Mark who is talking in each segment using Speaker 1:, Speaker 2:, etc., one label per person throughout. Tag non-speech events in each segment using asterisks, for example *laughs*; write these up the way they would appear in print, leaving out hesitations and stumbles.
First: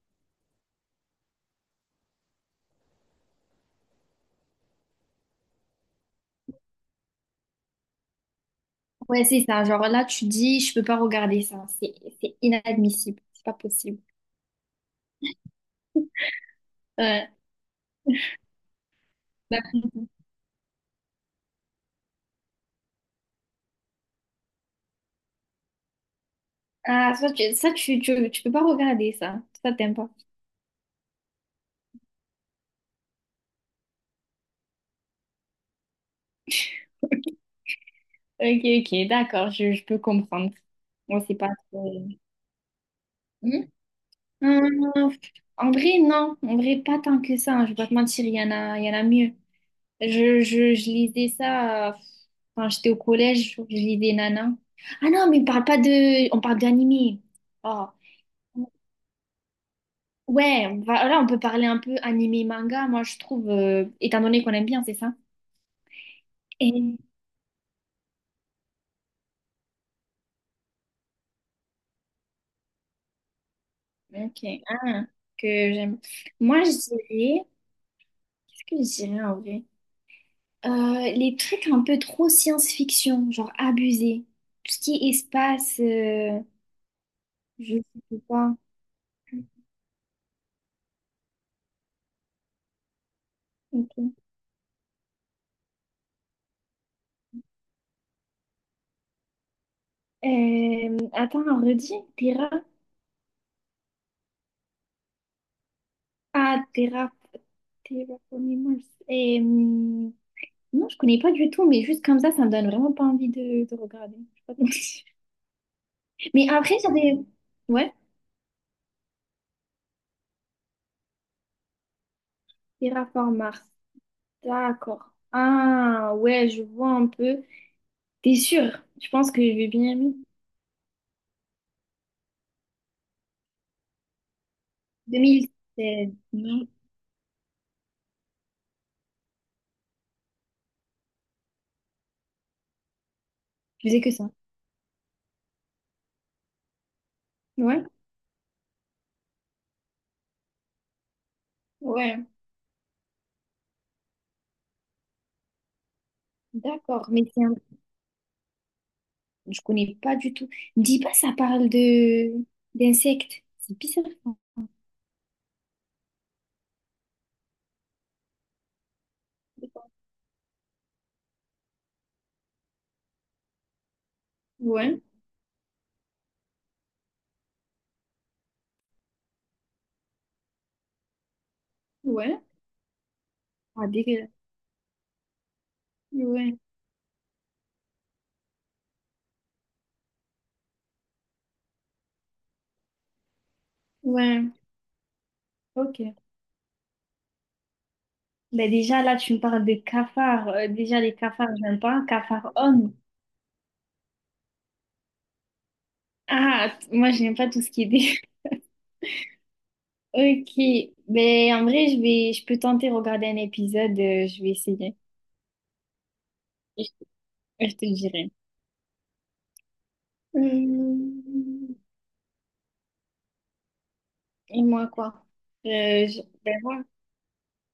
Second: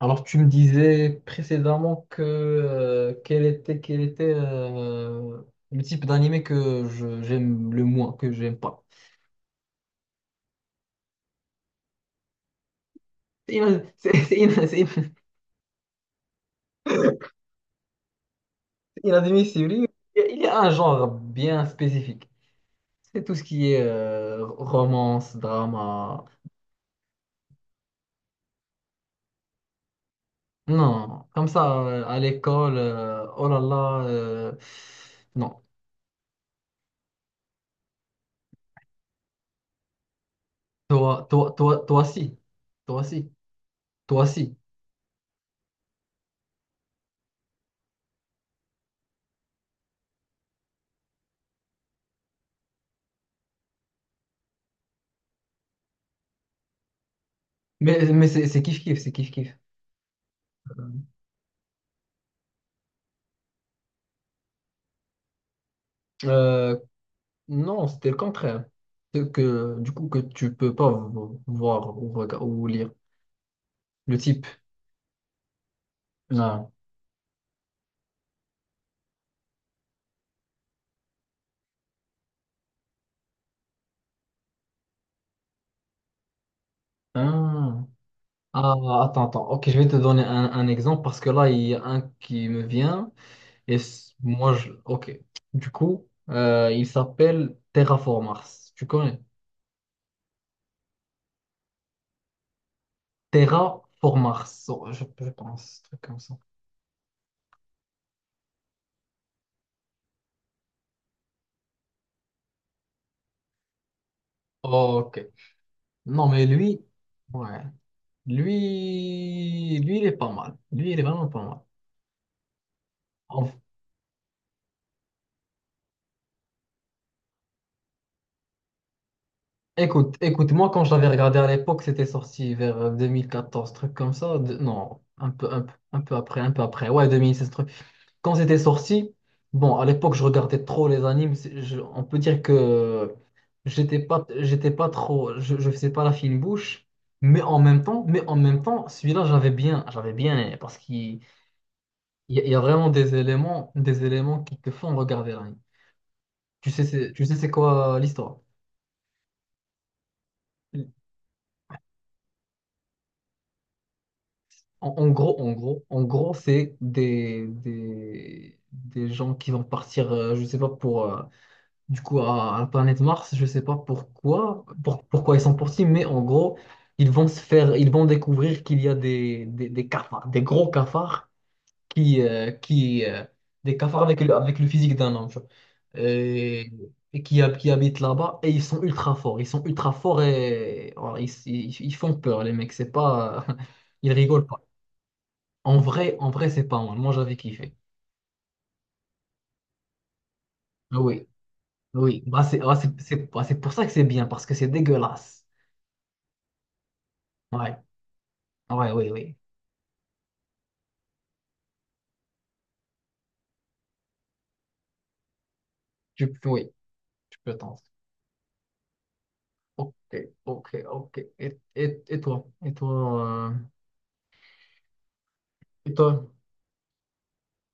Speaker 1: Alors, tu me disais précédemment quel était le type d'animé que j'aime le moins, que j'aime pas.
Speaker 2: Ouais, c'est ça. Genre là, tu dis, je peux pas regarder ça. C'est inadmissible. C'est pas
Speaker 1: *laughs*
Speaker 2: possible.
Speaker 1: C'est
Speaker 2: Ouais. Bah,
Speaker 1: inadmissible. Il y a un genre bien spécifique. C'est tout ce qui est romance, drama.
Speaker 2: ah, ça tu, tu, tu peux pas regarder ça. Ça, t'aimes pas.
Speaker 1: Non, comme ça, à l'école, oh là là, non.
Speaker 2: Ok, ok, d'accord, je peux comprendre. Moi,
Speaker 1: Toi,
Speaker 2: c'est pas
Speaker 1: toi, toi, toi,
Speaker 2: trop…
Speaker 1: si. Toi, si.
Speaker 2: Hmm.
Speaker 1: Toi, si.
Speaker 2: Euh, En vrai, non. En vrai, pas tant que ça, hein. Je vais pas te mentir, il y en a, il y en a mieux. Je lisais ça quand j'étais au collège. Je lisais Nana. Ah non, mais on parle pas de… On parle d'animé. Oh.
Speaker 1: Mais c'est kiff-kiff, c'est kiff-kiff.
Speaker 2: Ouais, on va, là, on peut parler un peu animé manga, moi, je trouve, étant donné qu'on aime bien, c'est ça?
Speaker 1: Euh,
Speaker 2: Et-
Speaker 1: Non, c'était le contraire. C'est que, du coup, que tu peux pas voir ou, ou lire le
Speaker 2: ok,
Speaker 1: type.
Speaker 2: ah, que j'aime. Moi, je
Speaker 1: Non.
Speaker 2: dirais, ce que je dirais en vrai? Les trucs un peu trop science-fiction, genre abusé. Tout ce qui est espace, je
Speaker 1: Ah,
Speaker 2: sais pas.
Speaker 1: Ah, attends. Ok, je vais te donner un exemple parce que là, il y a un qui me vient et
Speaker 2: Ok.
Speaker 1: moi, je... Ok. Du coup, il s'appelle Terraformars. Tu connais?
Speaker 2: Attends, redis, Terra.
Speaker 1: Terraformars, oh, je pense, un truc comme ça.
Speaker 2: Ah, Terra. Terraforming Mars. Et, non, je connais pas du tout, mais juste comme ça me donne vraiment pas envie de regarder. Je sais pas. *laughs*
Speaker 1: Ok. Non, mais
Speaker 2: Mais après,
Speaker 1: lui,
Speaker 2: ça des…
Speaker 1: ouais.
Speaker 2: Ouais,
Speaker 1: Lui, il est pas mal. Lui, il est vraiment pas mal.
Speaker 2: Terraform Mars. D'accord. Ah, ouais, je vois un peu. T'es sûr? Je pense que j'ai bien
Speaker 1: Écoute,
Speaker 2: mis
Speaker 1: écoute, moi quand je l'avais regardé à l'époque, c'était sorti vers 2014, truc comme ça. Non, un peu, un peu, un
Speaker 2: 2016.
Speaker 1: peu après, un peu
Speaker 2: Non,
Speaker 1: après. Ouais, 2016, truc. Quand c'était sorti, bon, à l'époque, je regardais trop les animes. On peut dire que
Speaker 2: je faisais que ça.
Speaker 1: j'étais pas trop, je faisais pas la fine bouche. Mais en même
Speaker 2: Ouais,
Speaker 1: temps, mais en même temps, celui-là, j'avais bien aimé, parce qu'il
Speaker 2: ouais.
Speaker 1: il y a vraiment des éléments qui te font regarder l'anime. Tu sais,
Speaker 2: D'accord.
Speaker 1: tu
Speaker 2: Mais
Speaker 1: sais, c'est
Speaker 2: tiens,
Speaker 1: quoi l'histoire?
Speaker 2: je connais pas du tout. Me dis pas, ça parle de d'insectes. C'est bizarre.
Speaker 1: En gros, c'est des gens qui vont partir, je sais pas pour, à la planète Mars, je sais pas pourquoi,
Speaker 2: Ouais,
Speaker 1: pourquoi ils sont partis, mais en gros, ils vont découvrir qu'il y a des cafards, des gros cafards qui,
Speaker 2: ouais.
Speaker 1: euh, qui, euh, des
Speaker 2: Ah,
Speaker 1: cafards
Speaker 2: dégueulasse.
Speaker 1: avec le physique d'un homme, tu vois.
Speaker 2: Ouais,
Speaker 1: Et, et qui, qui habitent là-bas, et ils sont ultra forts, ils sont ultra forts et voilà, ils font peur, les mecs, c'est pas, *laughs* ils rigolent.
Speaker 2: ouais.
Speaker 1: En vrai,
Speaker 2: Ok.
Speaker 1: en vrai, c'est pas mal. Moi, j'avais kiffé.
Speaker 2: Ben déjà, là, tu me parles de cafards. Déjà, les
Speaker 1: Oui,
Speaker 2: cafards, j'aime pas.
Speaker 1: oui. Bah,
Speaker 2: Cafards
Speaker 1: c'est ah,
Speaker 2: hommes.
Speaker 1: c'est- bah, c'est pour ça que c'est bien, parce que c'est dégueulasse.
Speaker 2: Ah, t- moi, j'aime pas tout ce
Speaker 1: Ouais,
Speaker 2: qui est des
Speaker 1: ouais, oui, oui.
Speaker 2: ok, mais en vrai, je vais, je peux tenter de regarder un épisode, je vais essayer.
Speaker 1: Oui,
Speaker 2: Je, te
Speaker 1: tu peux
Speaker 2: je
Speaker 1: t'en.
Speaker 2: te dirai.
Speaker 1: Ok, ok, ok.
Speaker 2: Hum,
Speaker 1: Et toi? Et toi,
Speaker 2: Et moi, quoi?
Speaker 1: et toi?
Speaker 2: Ben moi,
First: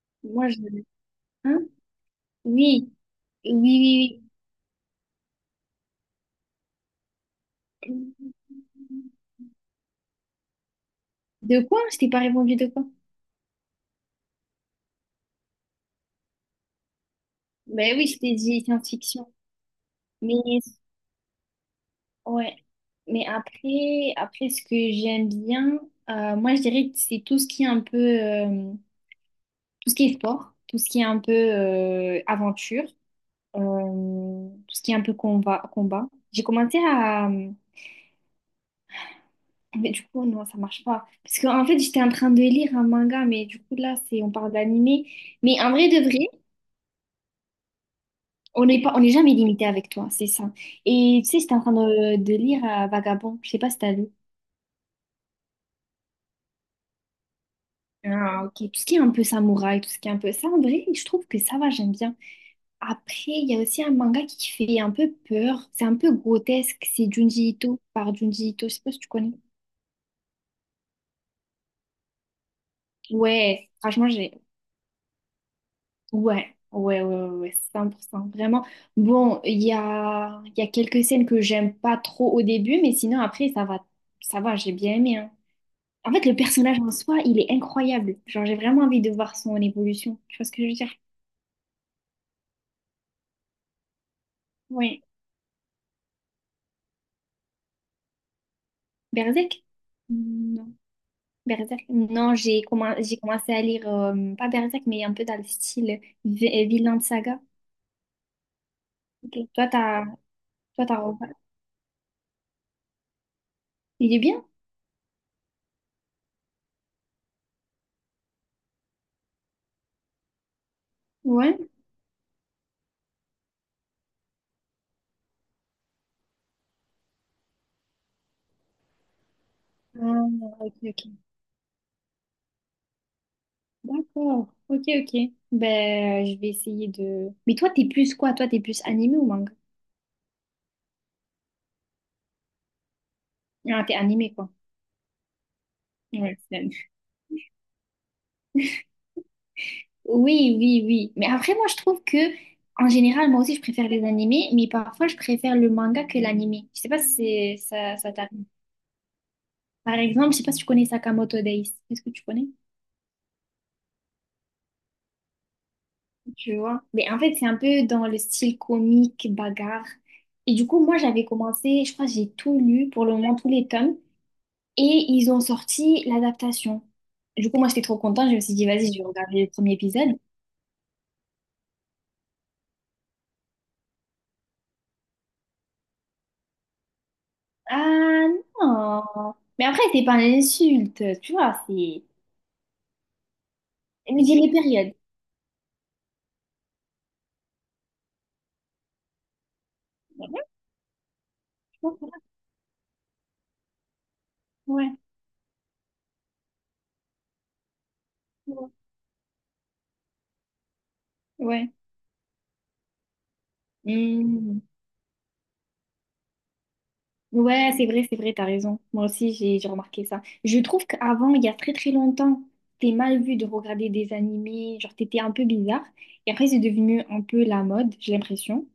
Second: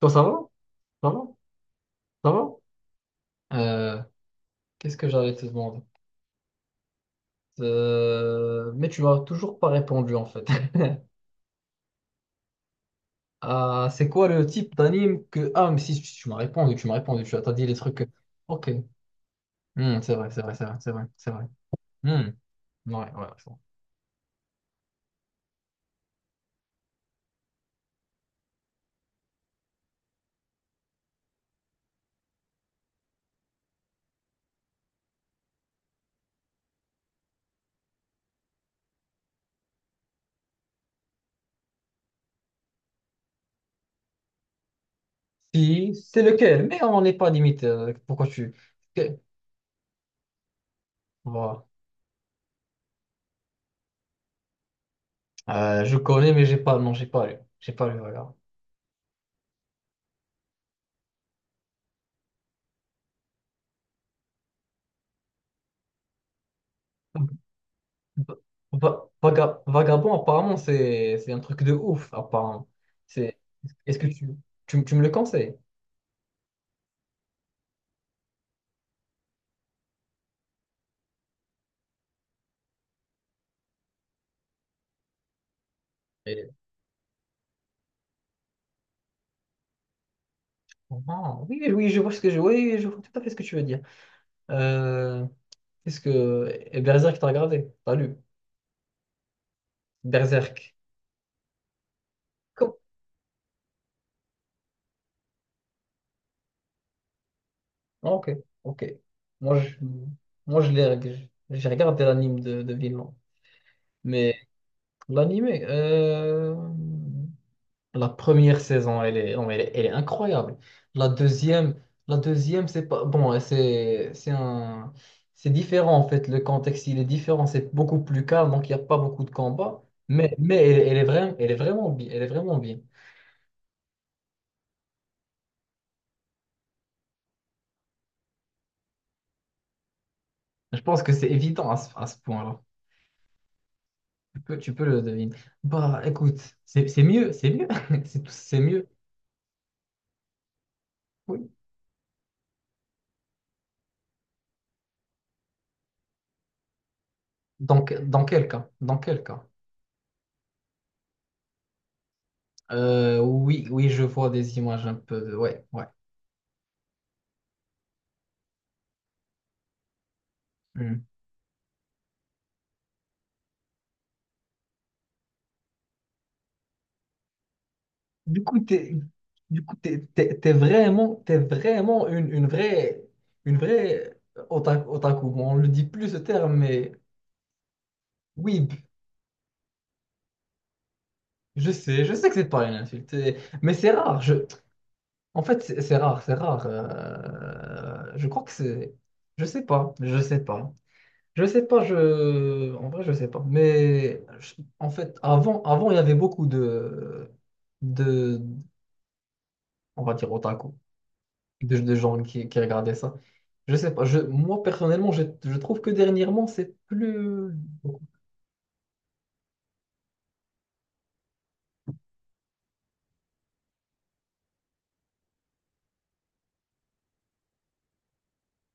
Speaker 1: Toi, ça va?
Speaker 2: moi, je…
Speaker 1: Ça va?
Speaker 2: Hein?
Speaker 1: Ça va?
Speaker 2: Oui, oui,
Speaker 1: Euh,
Speaker 2: oui,
Speaker 1: Qu'est-ce que j'allais te demander?
Speaker 2: oui.
Speaker 1: Mais tu m'as toujours pas répondu, en fait. *laughs*
Speaker 2: De quoi? Je t'ai pas répondu de quoi?
Speaker 1: Ah, c'est quoi le type d'anime que... Ah, mais si, tu m'as répondu, tu m'as répondu, tu as t'as dit les trucs...
Speaker 2: Ben oui, je t'ai dit
Speaker 1: Ok.
Speaker 2: science-fiction.
Speaker 1: Hmm, c'est vrai,
Speaker 2: Mais,
Speaker 1: c'est vrai, c'est vrai, c'est vrai, c'est vrai. Hmm.
Speaker 2: ouais.
Speaker 1: Ouais,
Speaker 2: Mais
Speaker 1: ouais, je vois.
Speaker 2: après, après, ce que j'aime bien, moi, je dirais que c'est tout ce qui est un peu… tout ce qui est sport, tout ce qui est un peu aventure, tout ce qui est un peu combat, combat. J'ai commencé à… Mais du coup, non, ça marche pas. Parce que en fait, j'étais en train de lire un manga, mais du coup, là, c'est, on parle d'animé. Mais en vrai
Speaker 1: Si,
Speaker 2: de
Speaker 1: c'est
Speaker 2: vrai,
Speaker 1: lequel, mais on n'est pas limite. Pourquoi tu.
Speaker 2: on n'est
Speaker 1: que-
Speaker 2: jamais limité avec toi, c'est ça. Et tu sais, j'étais en
Speaker 1: Voilà.
Speaker 2: train de lire Vagabond. Je sais pas si t'as lu.
Speaker 1: Je connais, mais j'ai pas. Non, j'ai pas lu. J'ai pas lu, regarde.
Speaker 2: Ah, ok. Tout ce qui est un peu samouraï, tout ce qui est un peu ça, en vrai, je trouve que ça va, j'aime bien. Après, il y a aussi un manga qui fait un peu peur. C'est un peu grotesque. C'est Junji Ito, par
Speaker 1: Va-
Speaker 2: Junji Ito. Je sais pas si tu connais.
Speaker 1: Vagabond, apparemment, c'est un truc de ouf, apparemment. C'est.
Speaker 2: Ouais,
Speaker 1: Est-ce que
Speaker 2: franchement, j'ai
Speaker 1: tu me le conseilles?
Speaker 2: ouais, ouais, ouais, ouais, ouais, 100%, vraiment. Bon, il y a quelques scènes que j'aime pas trop au début, mais sinon après, ça va, j'ai bien aimé, hein. En fait, le
Speaker 1: Et-
Speaker 2: personnage en soi, il est incroyable. Genre, j'ai vraiment envie de voir son évolution. Tu vois ce que je veux dire?
Speaker 1: Ah, oui, oui, je vois ce que je. Oui, je vois tout à fait ce que tu veux dire.
Speaker 2: Ouais.
Speaker 1: Euh, est-ce que. Et Berserk, t'as regardé? T'as lu?
Speaker 2: Berserk?
Speaker 1: Berserk.
Speaker 2: Non. Berserk? Non, j'ai commencé à lire, pas Berserk, mais un peu dans le style Vinland Saga.
Speaker 1: Ah, ok, ok.
Speaker 2: Ok.
Speaker 1: Moi, je, Moi, je
Speaker 2: Toi,
Speaker 1: l'ai,
Speaker 2: t'as,
Speaker 1: j'ai regardé l'anime de Vinland.
Speaker 2: il est
Speaker 1: Mais
Speaker 2: bien?
Speaker 1: l'anime, la première saison, non, mais elle est incroyable. La
Speaker 2: Ouais.
Speaker 1: deuxième, la deuxième, c'est pas, bon, c'est différent en fait. Le contexte, il est différent. C'est beaucoup plus calme, donc il n'y a pas beaucoup de combats.
Speaker 2: Ah,
Speaker 1: Mais
Speaker 2: ok,
Speaker 1: elle,
Speaker 2: ok.
Speaker 1: elle est vraiment bien, elle est vraiment bien.
Speaker 2: D'accord. Ok, ok. Ben, je vais essayer de… Mais toi, t'es plus quoi? Toi, t'es plus animé ou manga?
Speaker 1: Je pense que c'est évident à ce point-là.
Speaker 2: Ah, t'es animé, quoi.
Speaker 1: Tu peux le deviner. Bah,
Speaker 2: Ouais,
Speaker 1: écoute,
Speaker 2: c'est animé.
Speaker 1: c'est mieux, *laughs* c'est mieux.
Speaker 2: Oui, oui, oui. Mais
Speaker 1: Oui.
Speaker 2: après, moi, je trouve que, en général, moi aussi, je préfère les animés, mais parfois, je préfère le manga que l'animé. Je sais pas si c'est-
Speaker 1: Donc,
Speaker 2: ça
Speaker 1: dans
Speaker 2: t'arrive.
Speaker 1: quel cas? Dans quel cas?
Speaker 2: Par exemple, je sais pas si tu connais Sakamoto Days. Est-ce que tu connais?
Speaker 1: Oui, oui, je vois des images un peu de... Ouais, ouais.
Speaker 2: Tu vois? Mais en fait, c'est un peu dans le style comique, bagarre. Et du coup, moi,
Speaker 1: Hmm.
Speaker 2: j'avais commencé, je crois, que j'ai tout lu, pour le moment, tous les tomes. Et ils ont sorti l'adaptation. Du coup, moi, j'étais trop contente. Je me
Speaker 1: Du
Speaker 2: suis
Speaker 1: coup,
Speaker 2: dit, vas-y,
Speaker 1: t'es,
Speaker 2: je vais regarder le premier épisode.
Speaker 1: T'es vraiment, t'es vraiment une vraie otaku. Otaku. Bon, on le dit plus ce terme, mais
Speaker 2: Ah
Speaker 1: oui,
Speaker 2: non! Mais après, c'est pas une insulte, tu vois, c'est…
Speaker 1: je sais que c'est pas une insulte, mais c'est rare.
Speaker 2: Mais j'ai les périodes.
Speaker 1: En fait, c'est rare, c'est rare. Je crois que c'est, je sais pas, je sais pas. Je sais pas, je... en vrai, je sais pas. En
Speaker 2: Ouais,
Speaker 1: fait, avant, avant, il y avait beaucoup de,
Speaker 2: ouais.
Speaker 1: on va dire otaku,
Speaker 2: Ouais,
Speaker 1: de gens qui regardaient ça. Je sais pas, je, moi
Speaker 2: mhm.
Speaker 1: personnellement, je trouve que dernièrement, c'est plus...
Speaker 2: Ouais, c'est vrai, t'as raison. Moi aussi, j'ai remarqué ça. Je trouve qu'avant, il y a très très longtemps, c'était mal vu de regarder des animés, genre t'étais un peu bizarre. Et après, c'est devenu un peu la mode, j'ai l'impression,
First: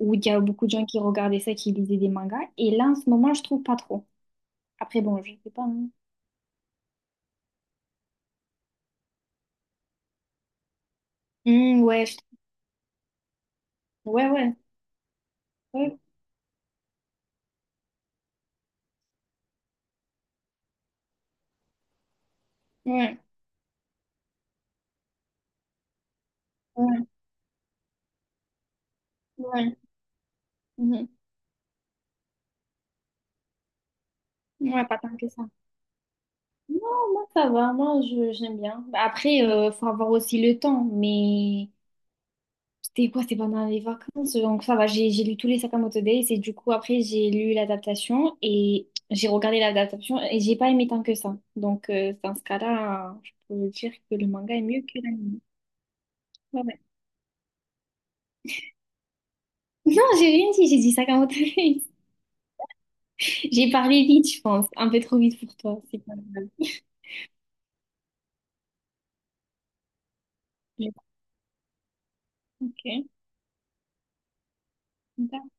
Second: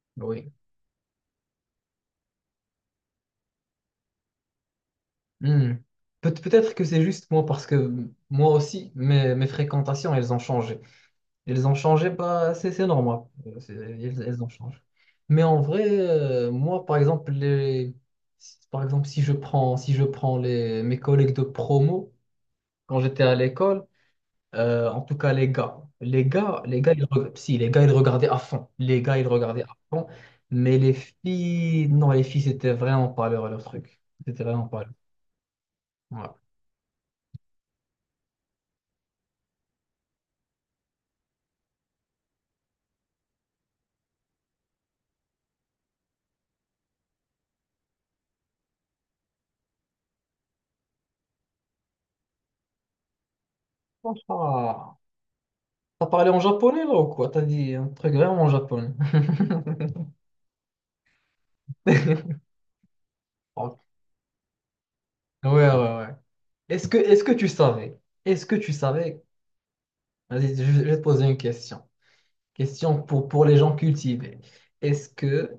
Speaker 2: où il y a
Speaker 1: Oui.
Speaker 2: beaucoup de gens qui regardaient ça, qui lisaient des mangas. Et là, en ce moment, je trouve pas trop. Après, bon, je sais pas,
Speaker 1: Hmm.
Speaker 2: hein.
Speaker 1: Peut-être que c'est juste moi parce que moi aussi, mes fréquentations, elles ont changé. Elles ont
Speaker 2: Hmm, ouais,
Speaker 1: changé,
Speaker 2: je-
Speaker 1: pas c'est c'est normal. Elles,
Speaker 2: ouais,
Speaker 1: elles ont
Speaker 2: ouais,
Speaker 1: changé. Mais en vrai,
Speaker 2: ouais,
Speaker 1: moi, par exemple, les, si- par exemple, si je prends mes collègues de promo, quand
Speaker 2: ouais,
Speaker 1: j'étais à l'école, en tout cas, les gars,
Speaker 2: ouais,
Speaker 1: si, les gars, ils regardaient à fond. Les gars, ils regardaient à
Speaker 2: ouais,
Speaker 1: fond. Mais les
Speaker 2: mhm.
Speaker 1: filles, non, les filles, c'était vraiment pas leur, leur truc. C'était vraiment pas
Speaker 2: Ouais,
Speaker 1: leur.
Speaker 2: pas tant que ça.
Speaker 1: Voilà.
Speaker 2: Non, moi, ça va. Moi, je, j'aime bien. Bah, après, faut avoir aussi le temps. Mais c'était quoi? C'était pendant les vacances. Donc, ça va. J'ai lu tous les Sakamoto Days. Et du coup, après, j'ai lu l'adaptation et j'ai regardé l'adaptation et j'ai pas aimé tant que ça. Donc, dans ce cas-là, je peux dire que le manga est mieux
Speaker 1: Ah,
Speaker 2: que l'anime.
Speaker 1: t'as parlé en
Speaker 2: Ouais, ouais.
Speaker 1: japonais, là, ou quoi? T'as dit un truc vraiment en japonais.
Speaker 2: Non, j'ai rien dit, j'ai dit ça comme autorise.
Speaker 1: *laughs*
Speaker 2: J'ai
Speaker 1: Ouais,
Speaker 2: parlé vite, je pense. Un peu trop vite
Speaker 1: ouais,
Speaker 2: pour toi, c'est pas
Speaker 1: ouais.
Speaker 2: grave.
Speaker 1: Est-ce que tu savais, est-ce que tu savais, vas-y, je
Speaker 2: Mais
Speaker 1: vais te poser une question, question
Speaker 2: ok,
Speaker 1: pour les gens cultivés. Est-ce
Speaker 2: d'accord,
Speaker 1: que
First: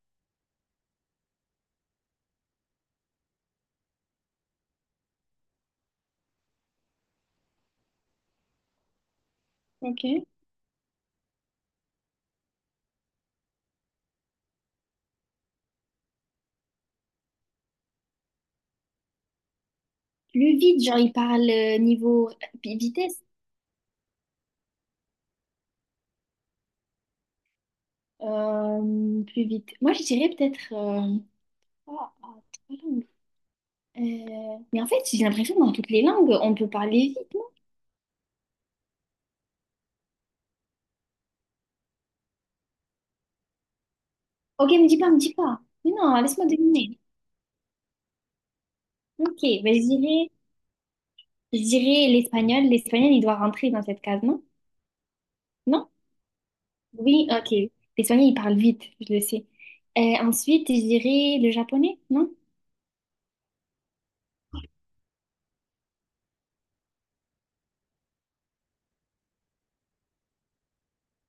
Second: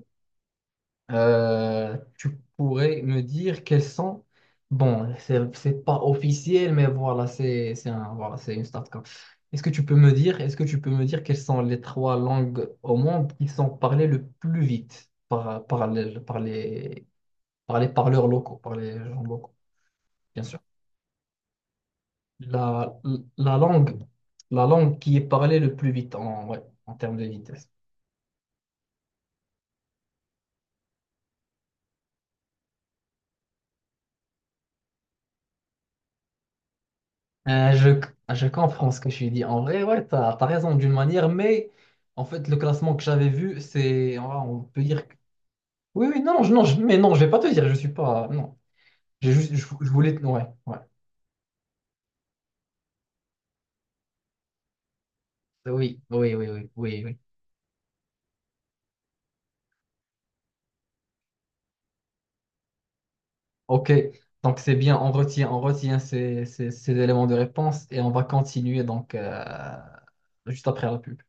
Speaker 1: tu pourrais me dire quels sont, bon, c'est pas officiel, mais voilà, voilà, c'est une start quoi.
Speaker 2: ok.
Speaker 1: Est-ce que tu peux me dire quelles sont les 3 langues au monde qui sont parlées le plus vite par les parleurs locaux, par les gens locaux, bien
Speaker 2: Plus
Speaker 1: sûr.
Speaker 2: vite, genre, il parle niveau
Speaker 1: La,
Speaker 2: vitesse.
Speaker 1: la langue, la langue qui est parlée le plus vite en, ouais, en termes de vitesse.
Speaker 2: Plus vite. Moi, je dirais peut-être… ah, ah, trois langues. Mais en fait, j'ai l'impression que dans toutes les langues, on peut parler vite, non?
Speaker 1: Euh, je, je comprends ce que je dis. En vrai, ouais, t'as raison d'une manière, mais en fait, le classement que j'avais vu, c'est, on
Speaker 2: Ok,
Speaker 1: peut
Speaker 2: me dis
Speaker 1: dire
Speaker 2: pas,
Speaker 1: que...
Speaker 2: me dis pas. Mais
Speaker 1: Oui,
Speaker 2: non,
Speaker 1: oui, non,
Speaker 2: laisse-moi
Speaker 1: mais
Speaker 2: deviner.
Speaker 1: non, je vais pas te dire, je suis pas, non. J'ai
Speaker 2: Ok,
Speaker 1: juste,
Speaker 2: ben,
Speaker 1: je voulais, ouais, ouais.
Speaker 2: je dirais l'espagnol. L'espagnol, il doit rentrer dans cette case, non? Non?
Speaker 1: Oui, oui, oui, oui, oui, oui.
Speaker 2: Oui, ok. Les soignants, ils parlent vite, je le sais. Ensuite, je dirais le japonais, non?
Speaker 1: Ok, donc c'est bien, on retient ces éléments de réponse et on va continuer donc juste après la pub.